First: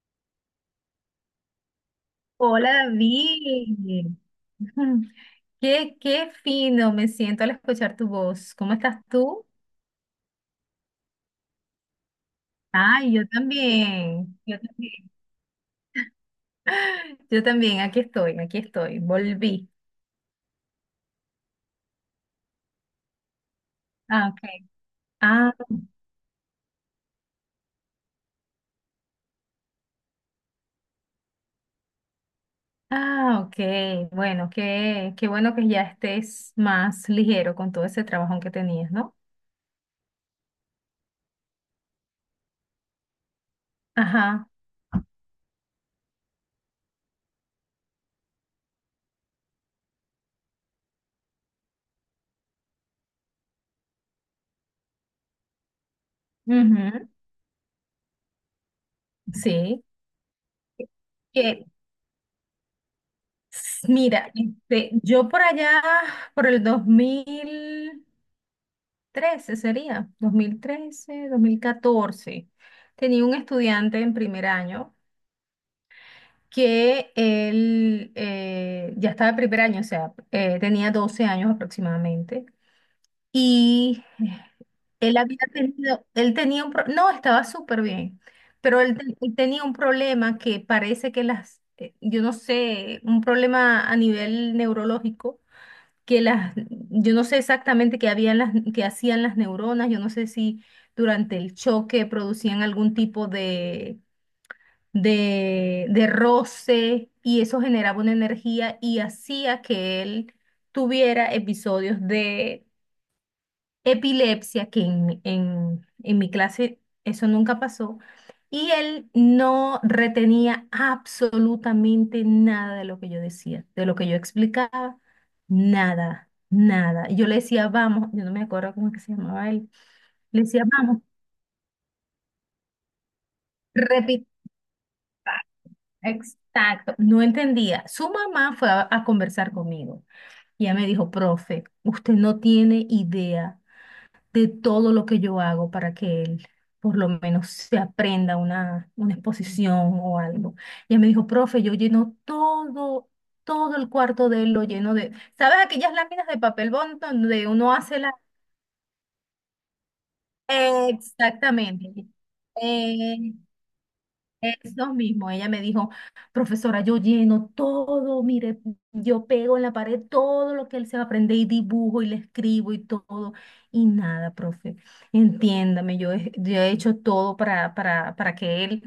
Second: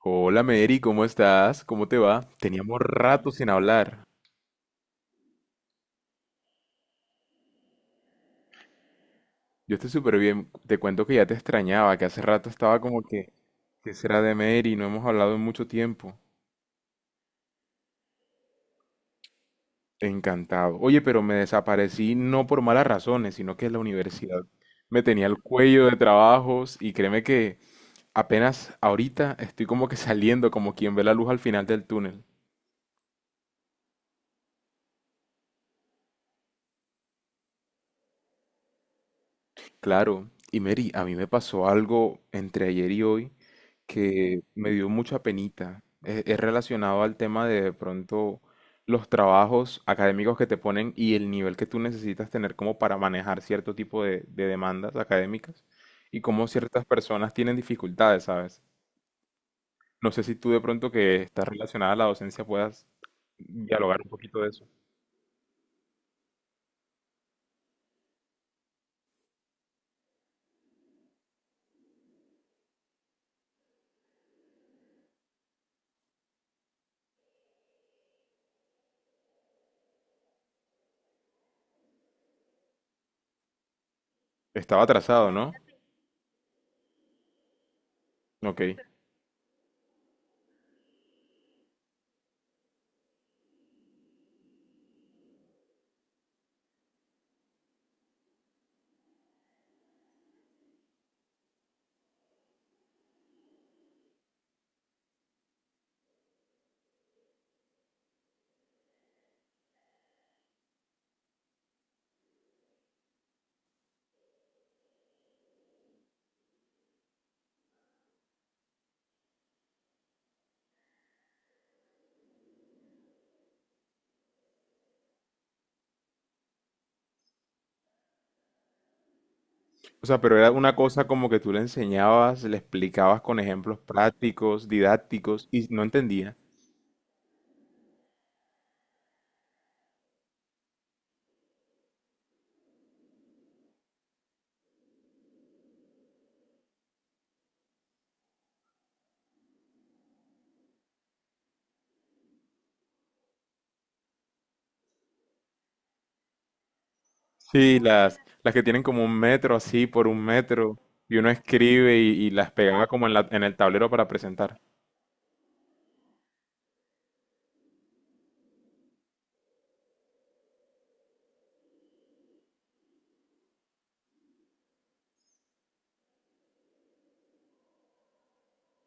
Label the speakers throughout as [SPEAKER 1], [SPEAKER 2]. [SPEAKER 1] Hola Mary, ¿cómo estás? ¿Cómo te va? Teníamos
[SPEAKER 2] Hola
[SPEAKER 1] rato sin hablar.
[SPEAKER 2] David, qué fino me siento al escuchar tu voz. ¿Cómo estás tú?
[SPEAKER 1] Yo estoy súper bien. Te cuento que ya te extrañaba, que hace rato estaba como
[SPEAKER 2] Ay, yo
[SPEAKER 1] que, ¿qué será de
[SPEAKER 2] también, yo
[SPEAKER 1] Mary? No hemos
[SPEAKER 2] también.
[SPEAKER 1] hablado en mucho tiempo.
[SPEAKER 2] Yo también, aquí estoy, volví.
[SPEAKER 1] Encantado. Oye, pero me desaparecí no por malas razones, sino que la
[SPEAKER 2] Ah,
[SPEAKER 1] universidad
[SPEAKER 2] ok.
[SPEAKER 1] me tenía el
[SPEAKER 2] Ah,
[SPEAKER 1] cuello de trabajos y créeme que apenas ahorita estoy como que saliendo, como quien ve la luz al final del túnel.
[SPEAKER 2] ah, ok. Bueno, qué bueno que ya estés más ligero con todo ese trabajo que tenías, ¿no?
[SPEAKER 1] Claro, y Mary, a mí me pasó algo entre ayer y hoy que
[SPEAKER 2] Ajá.
[SPEAKER 1] me dio mucha penita. Es relacionado al tema de pronto los trabajos académicos que te ponen y el nivel que tú necesitas tener como para manejar cierto tipo de demandas académicas y cómo ciertas
[SPEAKER 2] Ujú,
[SPEAKER 1] personas tienen dificultades, ¿sabes?
[SPEAKER 2] sí.
[SPEAKER 1] No sé si tú de pronto que estás
[SPEAKER 2] Que,
[SPEAKER 1] relacionada a la docencia puedas dialogar un
[SPEAKER 2] Mira,
[SPEAKER 1] poquito de eso.
[SPEAKER 2] este, yo por allá, por el 2013 sería, 2013 2014. Tenía un estudiante en primer año que él ya estaba en primer año, o sea, tenía 12 años aproximadamente. Y
[SPEAKER 1] Estaba atrasado, ¿no?
[SPEAKER 2] él tenía no, estaba súper bien,
[SPEAKER 1] Ok.
[SPEAKER 2] pero él tenía un problema que parece que yo no sé, un problema a nivel neurológico, que yo no sé exactamente qué hacían las neuronas. Yo no sé si durante el choque producían algún tipo de roce y eso generaba una energía y hacía que él tuviera episodios de epilepsia, que en mi clase eso nunca pasó, y él no retenía absolutamente nada de lo que yo decía, de lo que yo explicaba, nada, nada. Y yo le decía, vamos, yo no me acuerdo cómo es que se llamaba él,
[SPEAKER 1] O sea, pero
[SPEAKER 2] le
[SPEAKER 1] era
[SPEAKER 2] decía,
[SPEAKER 1] una
[SPEAKER 2] vamos,
[SPEAKER 1] cosa como que tú le enseñabas, le explicabas con ejemplos
[SPEAKER 2] repite.
[SPEAKER 1] prácticos, didácticos, y no entendía.
[SPEAKER 2] Exacto, no entendía. Su mamá fue a conversar conmigo y ella me dijo, profe, usted no tiene idea de todo lo que yo hago para que él por lo menos se aprenda una exposición o algo. Y él me dijo, profe, yo lleno todo, todo el cuarto de él lo lleno de, ¿sabes aquellas láminas de papel bond donde uno
[SPEAKER 1] Sí,
[SPEAKER 2] hace la?
[SPEAKER 1] las que tienen como un metro así por un metro, y uno escribe
[SPEAKER 2] Exactamente.
[SPEAKER 1] y las pegaba como en
[SPEAKER 2] Eh,
[SPEAKER 1] el tablero para presentar.
[SPEAKER 2] Eso mismo, ella me dijo, profesora, yo lleno todo, mire, yo pego en la pared todo lo que él se va a aprender, y dibujo y le escribo y todo, y nada, profe, entiéndame, yo he hecho todo para que él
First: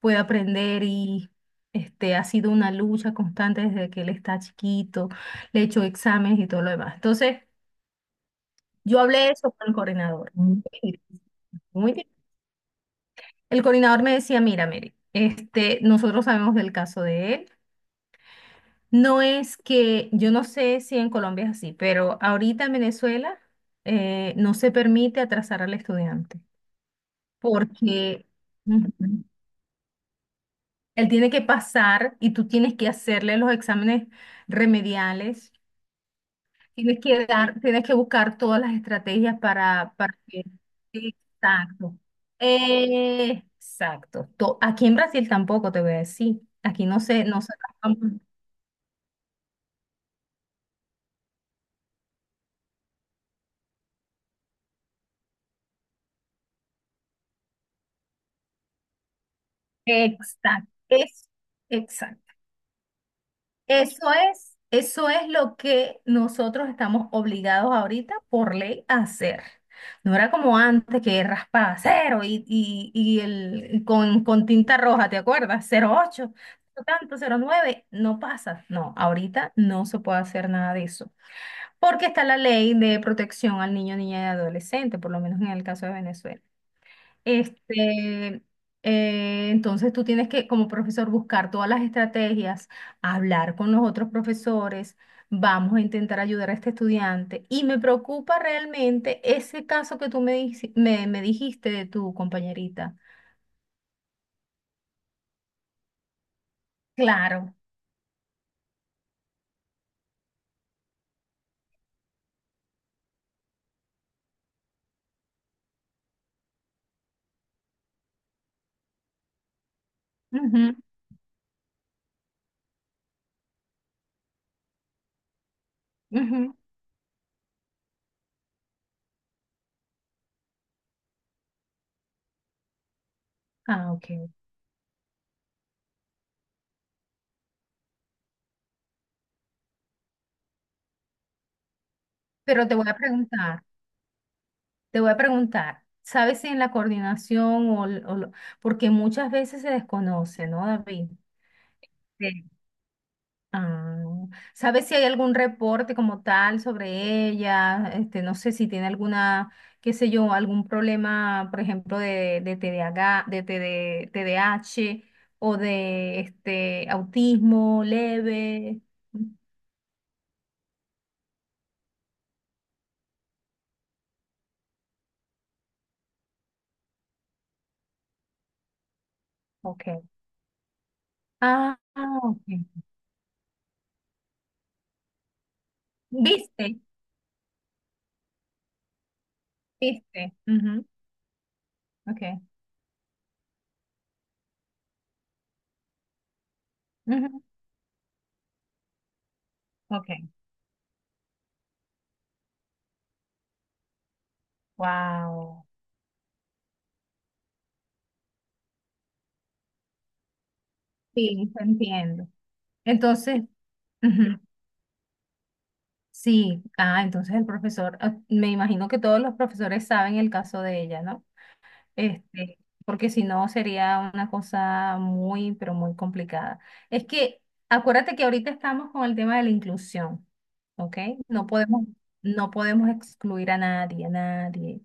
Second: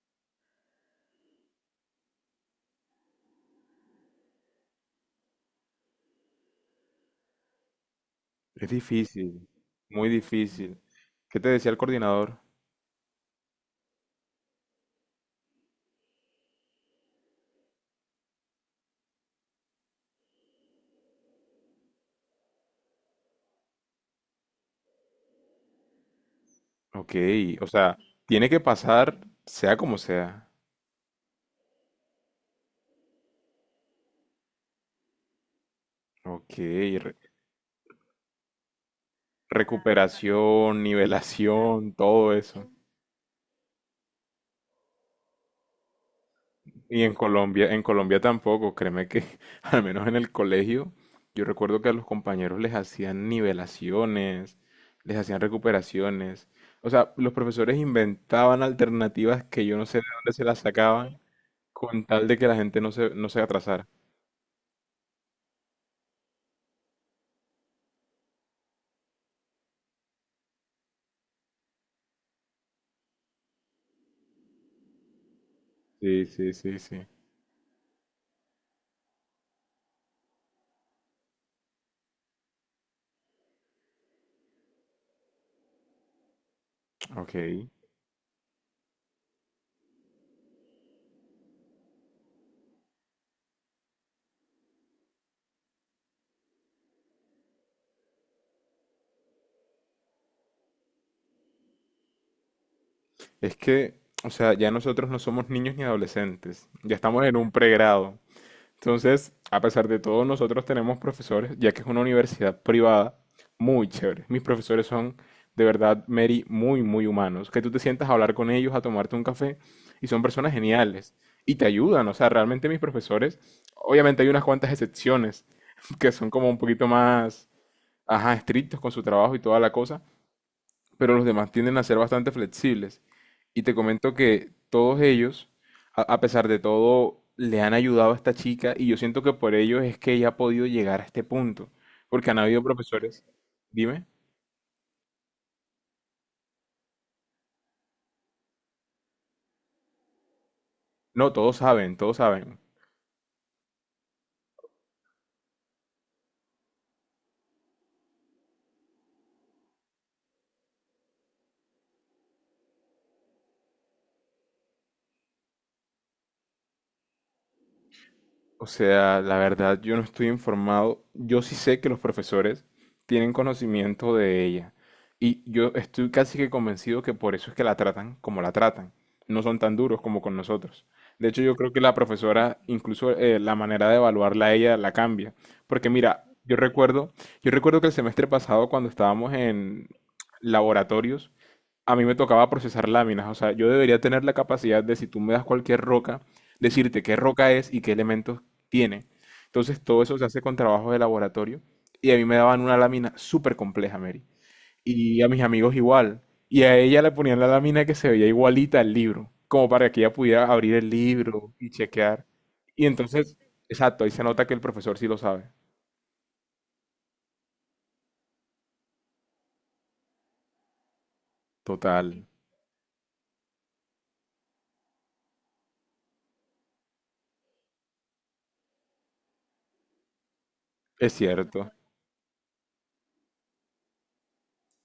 [SPEAKER 2] pueda aprender y, este, ha sido una lucha constante desde que él está chiquito, le he hecho exámenes y todo lo demás. Entonces,
[SPEAKER 1] Es
[SPEAKER 2] yo hablé
[SPEAKER 1] difícil,
[SPEAKER 2] eso con el
[SPEAKER 1] muy
[SPEAKER 2] coordinador. Mm.
[SPEAKER 1] difícil. ¿Qué te decía el
[SPEAKER 2] Muy bien.
[SPEAKER 1] coordinador?
[SPEAKER 2] El coordinador me decía, mira, Mary, este, nosotros sabemos del caso de él. No es que, yo no sé si en Colombia es así, pero ahorita en Venezuela no se permite atrasar al estudiante
[SPEAKER 1] Ok, o sea,
[SPEAKER 2] porque,
[SPEAKER 1] tiene que pasar
[SPEAKER 2] ujú,
[SPEAKER 1] sea como sea.
[SPEAKER 2] él tiene que pasar y tú tienes que hacerle los exámenes remediales,
[SPEAKER 1] Ok,
[SPEAKER 2] tienes
[SPEAKER 1] re-
[SPEAKER 2] que dar, tienes que buscar todas las estrategias para que...
[SPEAKER 1] recuperación, nivelación,
[SPEAKER 2] Exacto.
[SPEAKER 1] todo eso.
[SPEAKER 2] Exacto. Aquí en Brasil tampoco te voy a decir. Aquí no
[SPEAKER 1] Y
[SPEAKER 2] se, no se...
[SPEAKER 1] En Colombia tampoco, créeme que al menos en el colegio, yo recuerdo que a los compañeros les hacían nivelaciones, les hacían recuperaciones. O sea, los profesores inventaban alternativas que yo no sé de dónde se las
[SPEAKER 2] Exacto.
[SPEAKER 1] sacaban con tal
[SPEAKER 2] Exacto.
[SPEAKER 1] de que la gente no se atrasara.
[SPEAKER 2] Eso es lo que nosotros estamos obligados ahorita por ley a hacer. No era como antes que raspaba cero y con tinta roja, ¿te acuerdas?
[SPEAKER 1] Sí,
[SPEAKER 2] 08,
[SPEAKER 1] sí, sí,
[SPEAKER 2] no
[SPEAKER 1] sí.
[SPEAKER 2] tanto, 09, no pasa. No, ahorita no se puede hacer nada de eso, porque está la ley de protección al niño, niña y adolescente, por lo menos en el caso de Venezuela.
[SPEAKER 1] Ok.
[SPEAKER 2] Este, entonces tú tienes que, como profesor, buscar todas las estrategias, hablar con los otros profesores, vamos a intentar ayudar a este estudiante. Y me preocupa realmente ese caso que tú me dijiste de tu compañerita.
[SPEAKER 1] Es que, o sea, ya nosotros no somos niños ni adolescentes, ya estamos en un
[SPEAKER 2] Claro.
[SPEAKER 1] pregrado. Entonces, a pesar de todo, nosotros tenemos profesores, ya que es una universidad privada, muy chévere. Mis profesores son, de verdad, Mary, muy, muy humanos. Que tú te sientas a hablar con ellos, a tomarte un café, y son personas
[SPEAKER 2] Ujú,
[SPEAKER 1] geniales. Y te ayudan, o sea, realmente mis profesores, obviamente hay unas cuantas excepciones que son como
[SPEAKER 2] ujú.
[SPEAKER 1] un poquito más, ajá, estrictos con su trabajo y toda la cosa, pero los demás tienden a ser bastante flexibles. Y te
[SPEAKER 2] Ah, ok.
[SPEAKER 1] comento que todos ellos, a pesar de todo, le han ayudado a esta chica y yo siento que por ellos es que ella ha podido llegar a este punto, porque han habido
[SPEAKER 2] Pero te voy a
[SPEAKER 1] profesores,
[SPEAKER 2] preguntar,
[SPEAKER 1] dime,
[SPEAKER 2] ¿sabes si en la coordinación o, l- o lo- porque muchas veces se desconoce, ¿no, David?
[SPEAKER 1] no, todos saben, todos saben.
[SPEAKER 2] Ah, ¿sabes si hay algún reporte como tal sobre ella? Este, no sé si tiene alguna, qué sé yo, algún problema, por ejemplo, de TDAH, de TD TDAH o de este autismo
[SPEAKER 1] O
[SPEAKER 2] leve.
[SPEAKER 1] sea, la verdad, yo no estoy informado. Yo sí sé que los profesores tienen conocimiento de ella. Y yo estoy casi que convencido que por eso es que la tratan como la tratan. No son tan
[SPEAKER 2] Ok.
[SPEAKER 1] duros como con nosotros. De hecho, yo creo
[SPEAKER 2] Ah,
[SPEAKER 1] que la
[SPEAKER 2] ah,
[SPEAKER 1] profesora,
[SPEAKER 2] ok.
[SPEAKER 1] incluso la manera de evaluarla a ella la cambia. Porque mira,
[SPEAKER 2] ¿Viste?
[SPEAKER 1] yo recuerdo que el semestre pasado cuando estábamos en
[SPEAKER 2] ¿Viste? Ujú,
[SPEAKER 1] laboratorios, a mí me
[SPEAKER 2] ok.
[SPEAKER 1] tocaba procesar láminas. O sea, yo debería tener la capacidad de, si tú me das cualquier roca, decirte qué
[SPEAKER 2] Ujú,
[SPEAKER 1] roca es y qué elementos tiene. Entonces todo
[SPEAKER 2] ok.
[SPEAKER 1] eso se hace con trabajos de laboratorio y a mí me daban una lámina súper compleja, Mary. Y a mis
[SPEAKER 2] Wow.
[SPEAKER 1] amigos igual. Y a ella le ponían la lámina que se veía igualita al libro, como para que ella pudiera abrir el
[SPEAKER 2] Sí,
[SPEAKER 1] libro
[SPEAKER 2] te
[SPEAKER 1] y chequear.
[SPEAKER 2] entiendo.
[SPEAKER 1] Y entonces,
[SPEAKER 2] Entonces,
[SPEAKER 1] exacto, ahí se
[SPEAKER 2] ujú.
[SPEAKER 1] nota que el profesor sí lo sabe.
[SPEAKER 2] Sí, ah, entonces el profesor, ah, me imagino que todos los profesores saben el caso de ella, ¿no?
[SPEAKER 1] Total,
[SPEAKER 2] Este, porque si no sería una cosa muy, pero muy complicada. Es que acuérdate que ahorita estamos con el tema de la inclusión, ¿ok?
[SPEAKER 1] es
[SPEAKER 2] No
[SPEAKER 1] cierto.
[SPEAKER 2] podemos, no podemos excluir a nadie, a nadie.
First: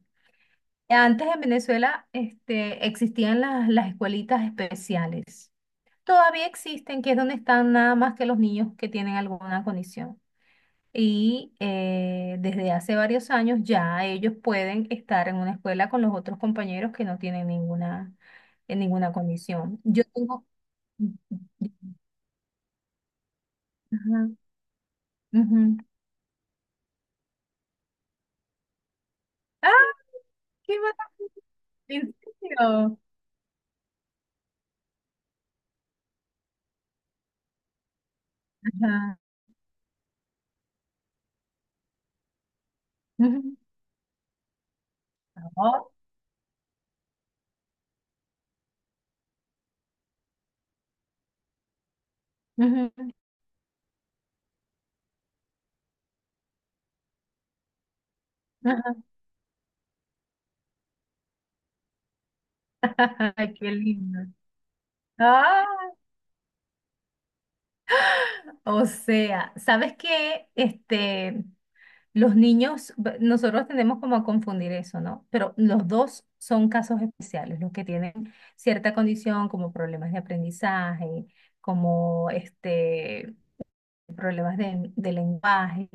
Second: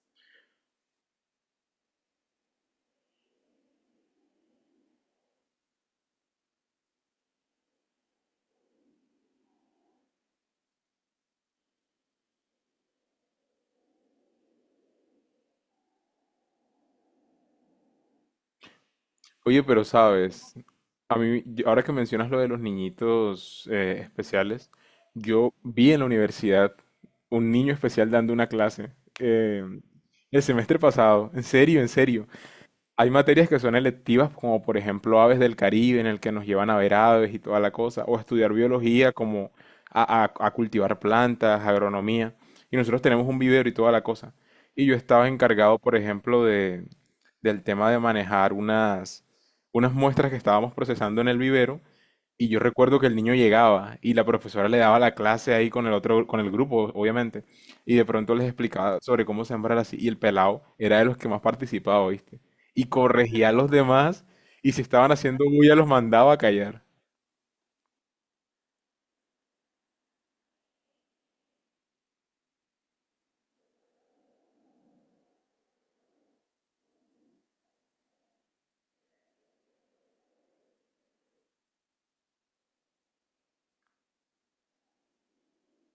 [SPEAKER 2] Antes en Venezuela, este, existían las escuelitas especiales. Todavía existen, que es donde están nada más que los niños que tienen alguna condición. Y desde hace varios años ya ellos pueden estar en una escuela con los otros compañeros que no tienen ninguna, en ninguna
[SPEAKER 1] Oye,
[SPEAKER 2] condición.
[SPEAKER 1] pero
[SPEAKER 2] Yo tengo.
[SPEAKER 1] sabes, a mí, ahora que mencionas lo de los niñitos
[SPEAKER 2] Ajá,
[SPEAKER 1] especiales, yo
[SPEAKER 2] ujú.
[SPEAKER 1] vi en la universidad un niño especial dando una clase eh,
[SPEAKER 2] ¡Ah,
[SPEAKER 1] el
[SPEAKER 2] qué
[SPEAKER 1] semestre pasado,
[SPEAKER 2] maravilla!
[SPEAKER 1] en serio, en
[SPEAKER 2] ¿En
[SPEAKER 1] serio.
[SPEAKER 2] serio?
[SPEAKER 1] Hay materias que son electivas, como por ejemplo Aves del Caribe, en el que nos llevan a ver aves y toda la cosa, o a estudiar biología,
[SPEAKER 2] Ajá,
[SPEAKER 1] como a, a cultivar plantas, agronomía. Y nosotros tenemos un
[SPEAKER 2] ujú.
[SPEAKER 1] vivero y toda la cosa. Y yo estaba encargado,
[SPEAKER 2] Oh,
[SPEAKER 1] por ejemplo, de, del tema de manejar unas, unas muestras que estábamos procesando en el vivero. Y yo
[SPEAKER 2] ujú.
[SPEAKER 1] recuerdo que el niño llegaba y la profesora le daba la clase ahí con el otro, con el grupo, obviamente. Y de pronto les
[SPEAKER 2] Ajá,
[SPEAKER 1] explicaba sobre cómo sembrar así. Y el pelado era de los que más participaba, ¿viste? Y corregía a
[SPEAKER 2] ay,
[SPEAKER 1] los
[SPEAKER 2] qué lindo.
[SPEAKER 1] demás y si estaban haciendo
[SPEAKER 2] Ah,
[SPEAKER 1] bulla los mandaba a callar.
[SPEAKER 2] o sea, ¿sabes qué? Este. Los niños, nosotros tendemos como a confundir eso, ¿no? Pero los dos son casos especiales, los que tienen cierta condición como problemas de aprendizaje, como este, problemas de lenguaje,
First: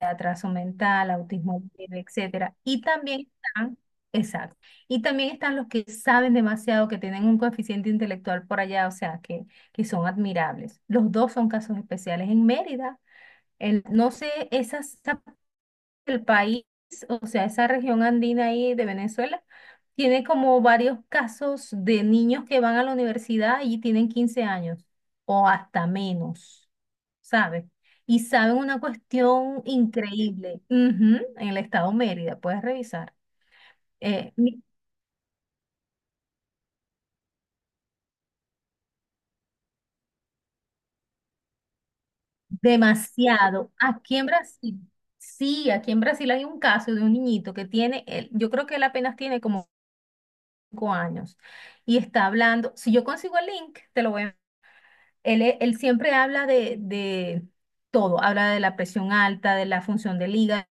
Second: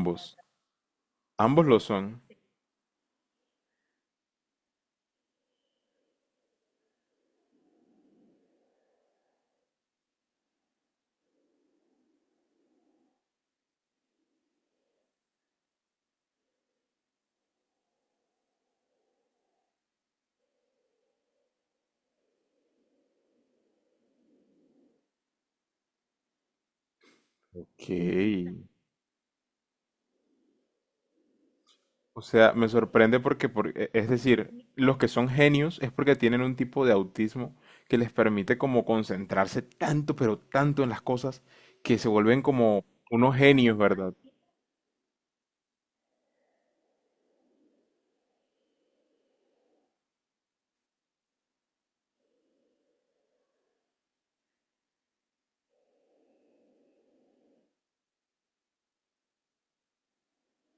[SPEAKER 2] de atraso mental, autismo
[SPEAKER 1] ambos lo
[SPEAKER 2] leve,
[SPEAKER 1] son.
[SPEAKER 2] etcétera. Y también están, exacto, y también están los que saben demasiado, que tienen un coeficiente intelectual por allá, o sea, que son admirables. Los dos son casos especiales en Mérida. No sé, esas, el país, o sea, esa región andina ahí de Venezuela, tiene como varios casos de niños que van a la universidad y tienen 15 años o hasta menos, ¿sabes?
[SPEAKER 1] Ok.
[SPEAKER 2] Y saben una cuestión increíble. Ujú, en el estado
[SPEAKER 1] O
[SPEAKER 2] Mérida,
[SPEAKER 1] sea,
[SPEAKER 2] puedes
[SPEAKER 1] me
[SPEAKER 2] revisar.
[SPEAKER 1] sorprende porque, es
[SPEAKER 2] Eh,
[SPEAKER 1] decir,
[SPEAKER 2] mi-
[SPEAKER 1] los que son genios es porque tienen un tipo de autismo que les permite como concentrarse tanto, pero tanto en las cosas que se vuelven como unos
[SPEAKER 2] Demasiado.
[SPEAKER 1] genios, ¿verdad?
[SPEAKER 2] Aquí en Brasil, sí, aquí en Brasil hay un caso de un niñito que tiene, yo creo que él apenas tiene como 5 años y está hablando. Si yo consigo el link, te lo voy a. Él siempre habla de todo, habla de la presión alta, de la función del hígado, del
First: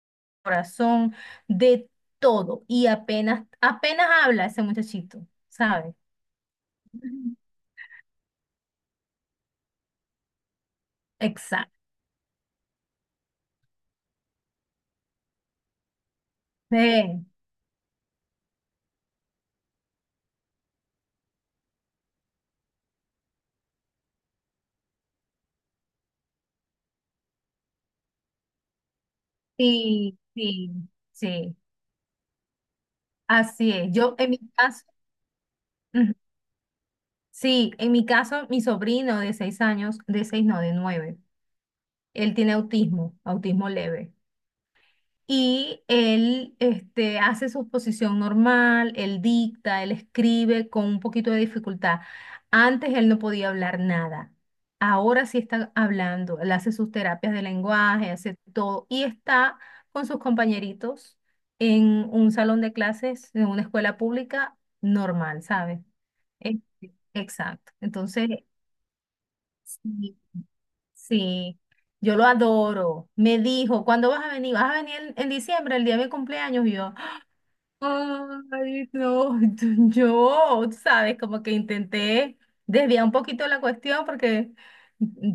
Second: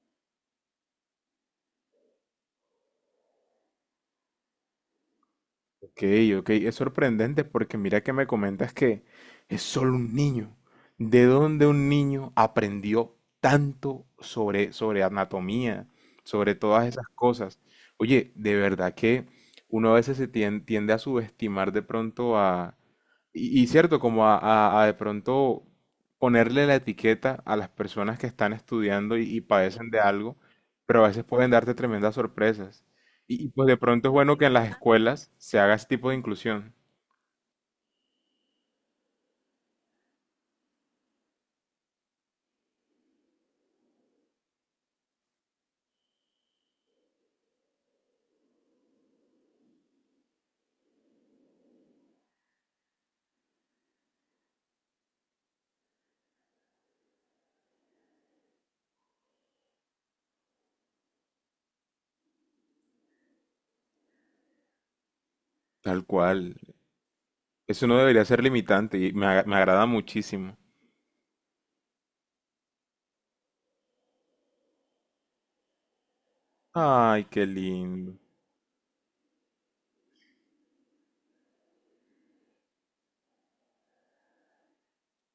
[SPEAKER 2] corazón, de todo. Y apenas, apenas habla ese muchachito, ¿sabes?
[SPEAKER 1] Ok, ok, es
[SPEAKER 2] Ujú.
[SPEAKER 1] sorprendente porque mira que me comentas que es solo un niño. ¿De dónde
[SPEAKER 2] Exacto.
[SPEAKER 1] un niño aprendió tanto sobre, sobre anatomía, sobre todas esas
[SPEAKER 2] Eh,
[SPEAKER 1] cosas? Oye, de verdad que uno a veces tiende a subestimar de pronto a, y cierto, como a, a de pronto ponerle la etiqueta a las personas que están estudiando y padecen de
[SPEAKER 2] Sí,
[SPEAKER 1] algo,
[SPEAKER 2] sí,
[SPEAKER 1] pero a veces pueden
[SPEAKER 2] sí,
[SPEAKER 1] darte tremendas sorpresas. Y pues
[SPEAKER 2] así
[SPEAKER 1] de
[SPEAKER 2] es.
[SPEAKER 1] pronto es
[SPEAKER 2] Yo en
[SPEAKER 1] bueno
[SPEAKER 2] mi
[SPEAKER 1] que en las
[SPEAKER 2] caso,
[SPEAKER 1] escuelas se haga ese tipo
[SPEAKER 2] ujú,
[SPEAKER 1] de inclusión.
[SPEAKER 2] sí, en mi caso, mi sobrino de 6 años, de seis, no, de nueve, él tiene autismo, autismo leve. Y él, este, hace su posición normal, él dicta, él escribe con un poquito de dificultad. Antes él no podía hablar nada. Ahora sí está hablando. Él hace sus terapias de lenguaje, hace todo. Y está con sus compañeritos en un salón de clases, en una escuela pública normal, ¿sabes?
[SPEAKER 1] Tal cual.
[SPEAKER 2] Este, exacto.
[SPEAKER 1] Eso no debería
[SPEAKER 2] Entonces,
[SPEAKER 1] ser limitante y me agrada
[SPEAKER 2] sí,
[SPEAKER 1] muchísimo.
[SPEAKER 2] sí. Yo lo adoro. Me dijo, ¿cuándo vas a venir? ¿Vas a venir en, diciembre, el día de mi cumpleaños? Y yo,
[SPEAKER 1] Ay, qué lindo.
[SPEAKER 2] ay, no, yo, tú sabes, como que intenté desviar un poquito la cuestión porque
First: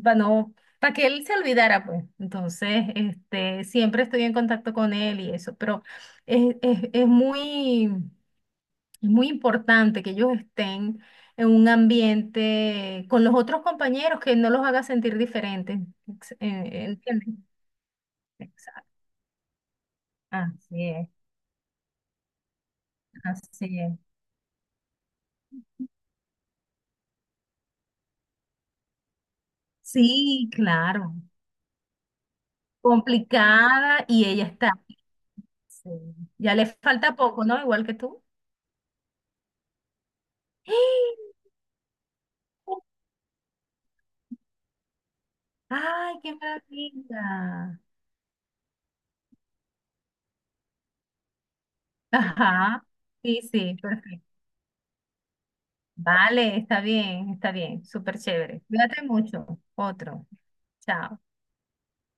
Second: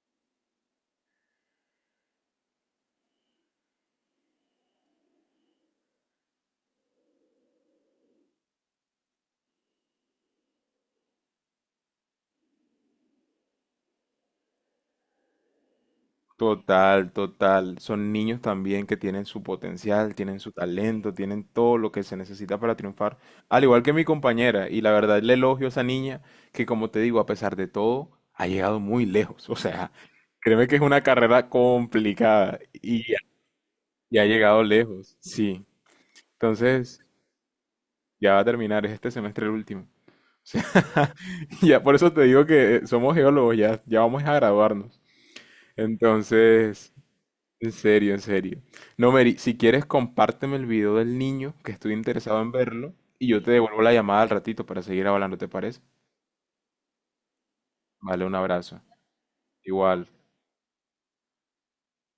[SPEAKER 2] para no, para que él se olvidara, pues. Entonces, este, siempre estoy en contacto con él y eso, pero es, es, es muy, es muy importante que ellos estén en un ambiente con los otros compañeros que no los haga sentir diferentes.
[SPEAKER 1] Total,
[SPEAKER 2] ¿Entiendes?
[SPEAKER 1] total. Son niños también que
[SPEAKER 2] Exacto.
[SPEAKER 1] tienen su potencial, tienen su
[SPEAKER 2] Así es,
[SPEAKER 1] talento, tienen todo lo que se necesita para triunfar. Al
[SPEAKER 2] así
[SPEAKER 1] igual que
[SPEAKER 2] es.
[SPEAKER 1] mi compañera, y la verdad le elogio a esa niña que, como te digo, a pesar de todo, ha llegado muy lejos. O sea,
[SPEAKER 2] Sí,
[SPEAKER 1] créeme que es una
[SPEAKER 2] claro.
[SPEAKER 1] carrera complicada
[SPEAKER 2] Complicada
[SPEAKER 1] y ha
[SPEAKER 2] y ella
[SPEAKER 1] llegado
[SPEAKER 2] está.
[SPEAKER 1] lejos. Sí.
[SPEAKER 2] Sí. Ya le
[SPEAKER 1] Entonces,
[SPEAKER 2] falta poco, ¿no? Igual que tú.
[SPEAKER 1] ya va a terminar, es este semestre el último. O sea,
[SPEAKER 2] ¡Ah!
[SPEAKER 1] ya por eso te digo que somos geólogos, ya, ya vamos a graduarnos.
[SPEAKER 2] ¡Ay, qué
[SPEAKER 1] Entonces... En
[SPEAKER 2] maravilla!
[SPEAKER 1] serio, en serio. No, Mary, si quieres, compárteme el video del niño, que estoy interesado en
[SPEAKER 2] Ajá.
[SPEAKER 1] verlo, y yo
[SPEAKER 2] Sí,
[SPEAKER 1] te
[SPEAKER 2] sí,
[SPEAKER 1] devuelvo la llamada
[SPEAKER 2] perfecto.
[SPEAKER 1] al ratito para seguir hablando, ¿te parece?
[SPEAKER 2] Vale, está bien, está bien. Súper
[SPEAKER 1] Vale, un
[SPEAKER 2] chévere.
[SPEAKER 1] abrazo.
[SPEAKER 2] Cuídate mucho.
[SPEAKER 1] Igual.
[SPEAKER 2] Otro. Chao.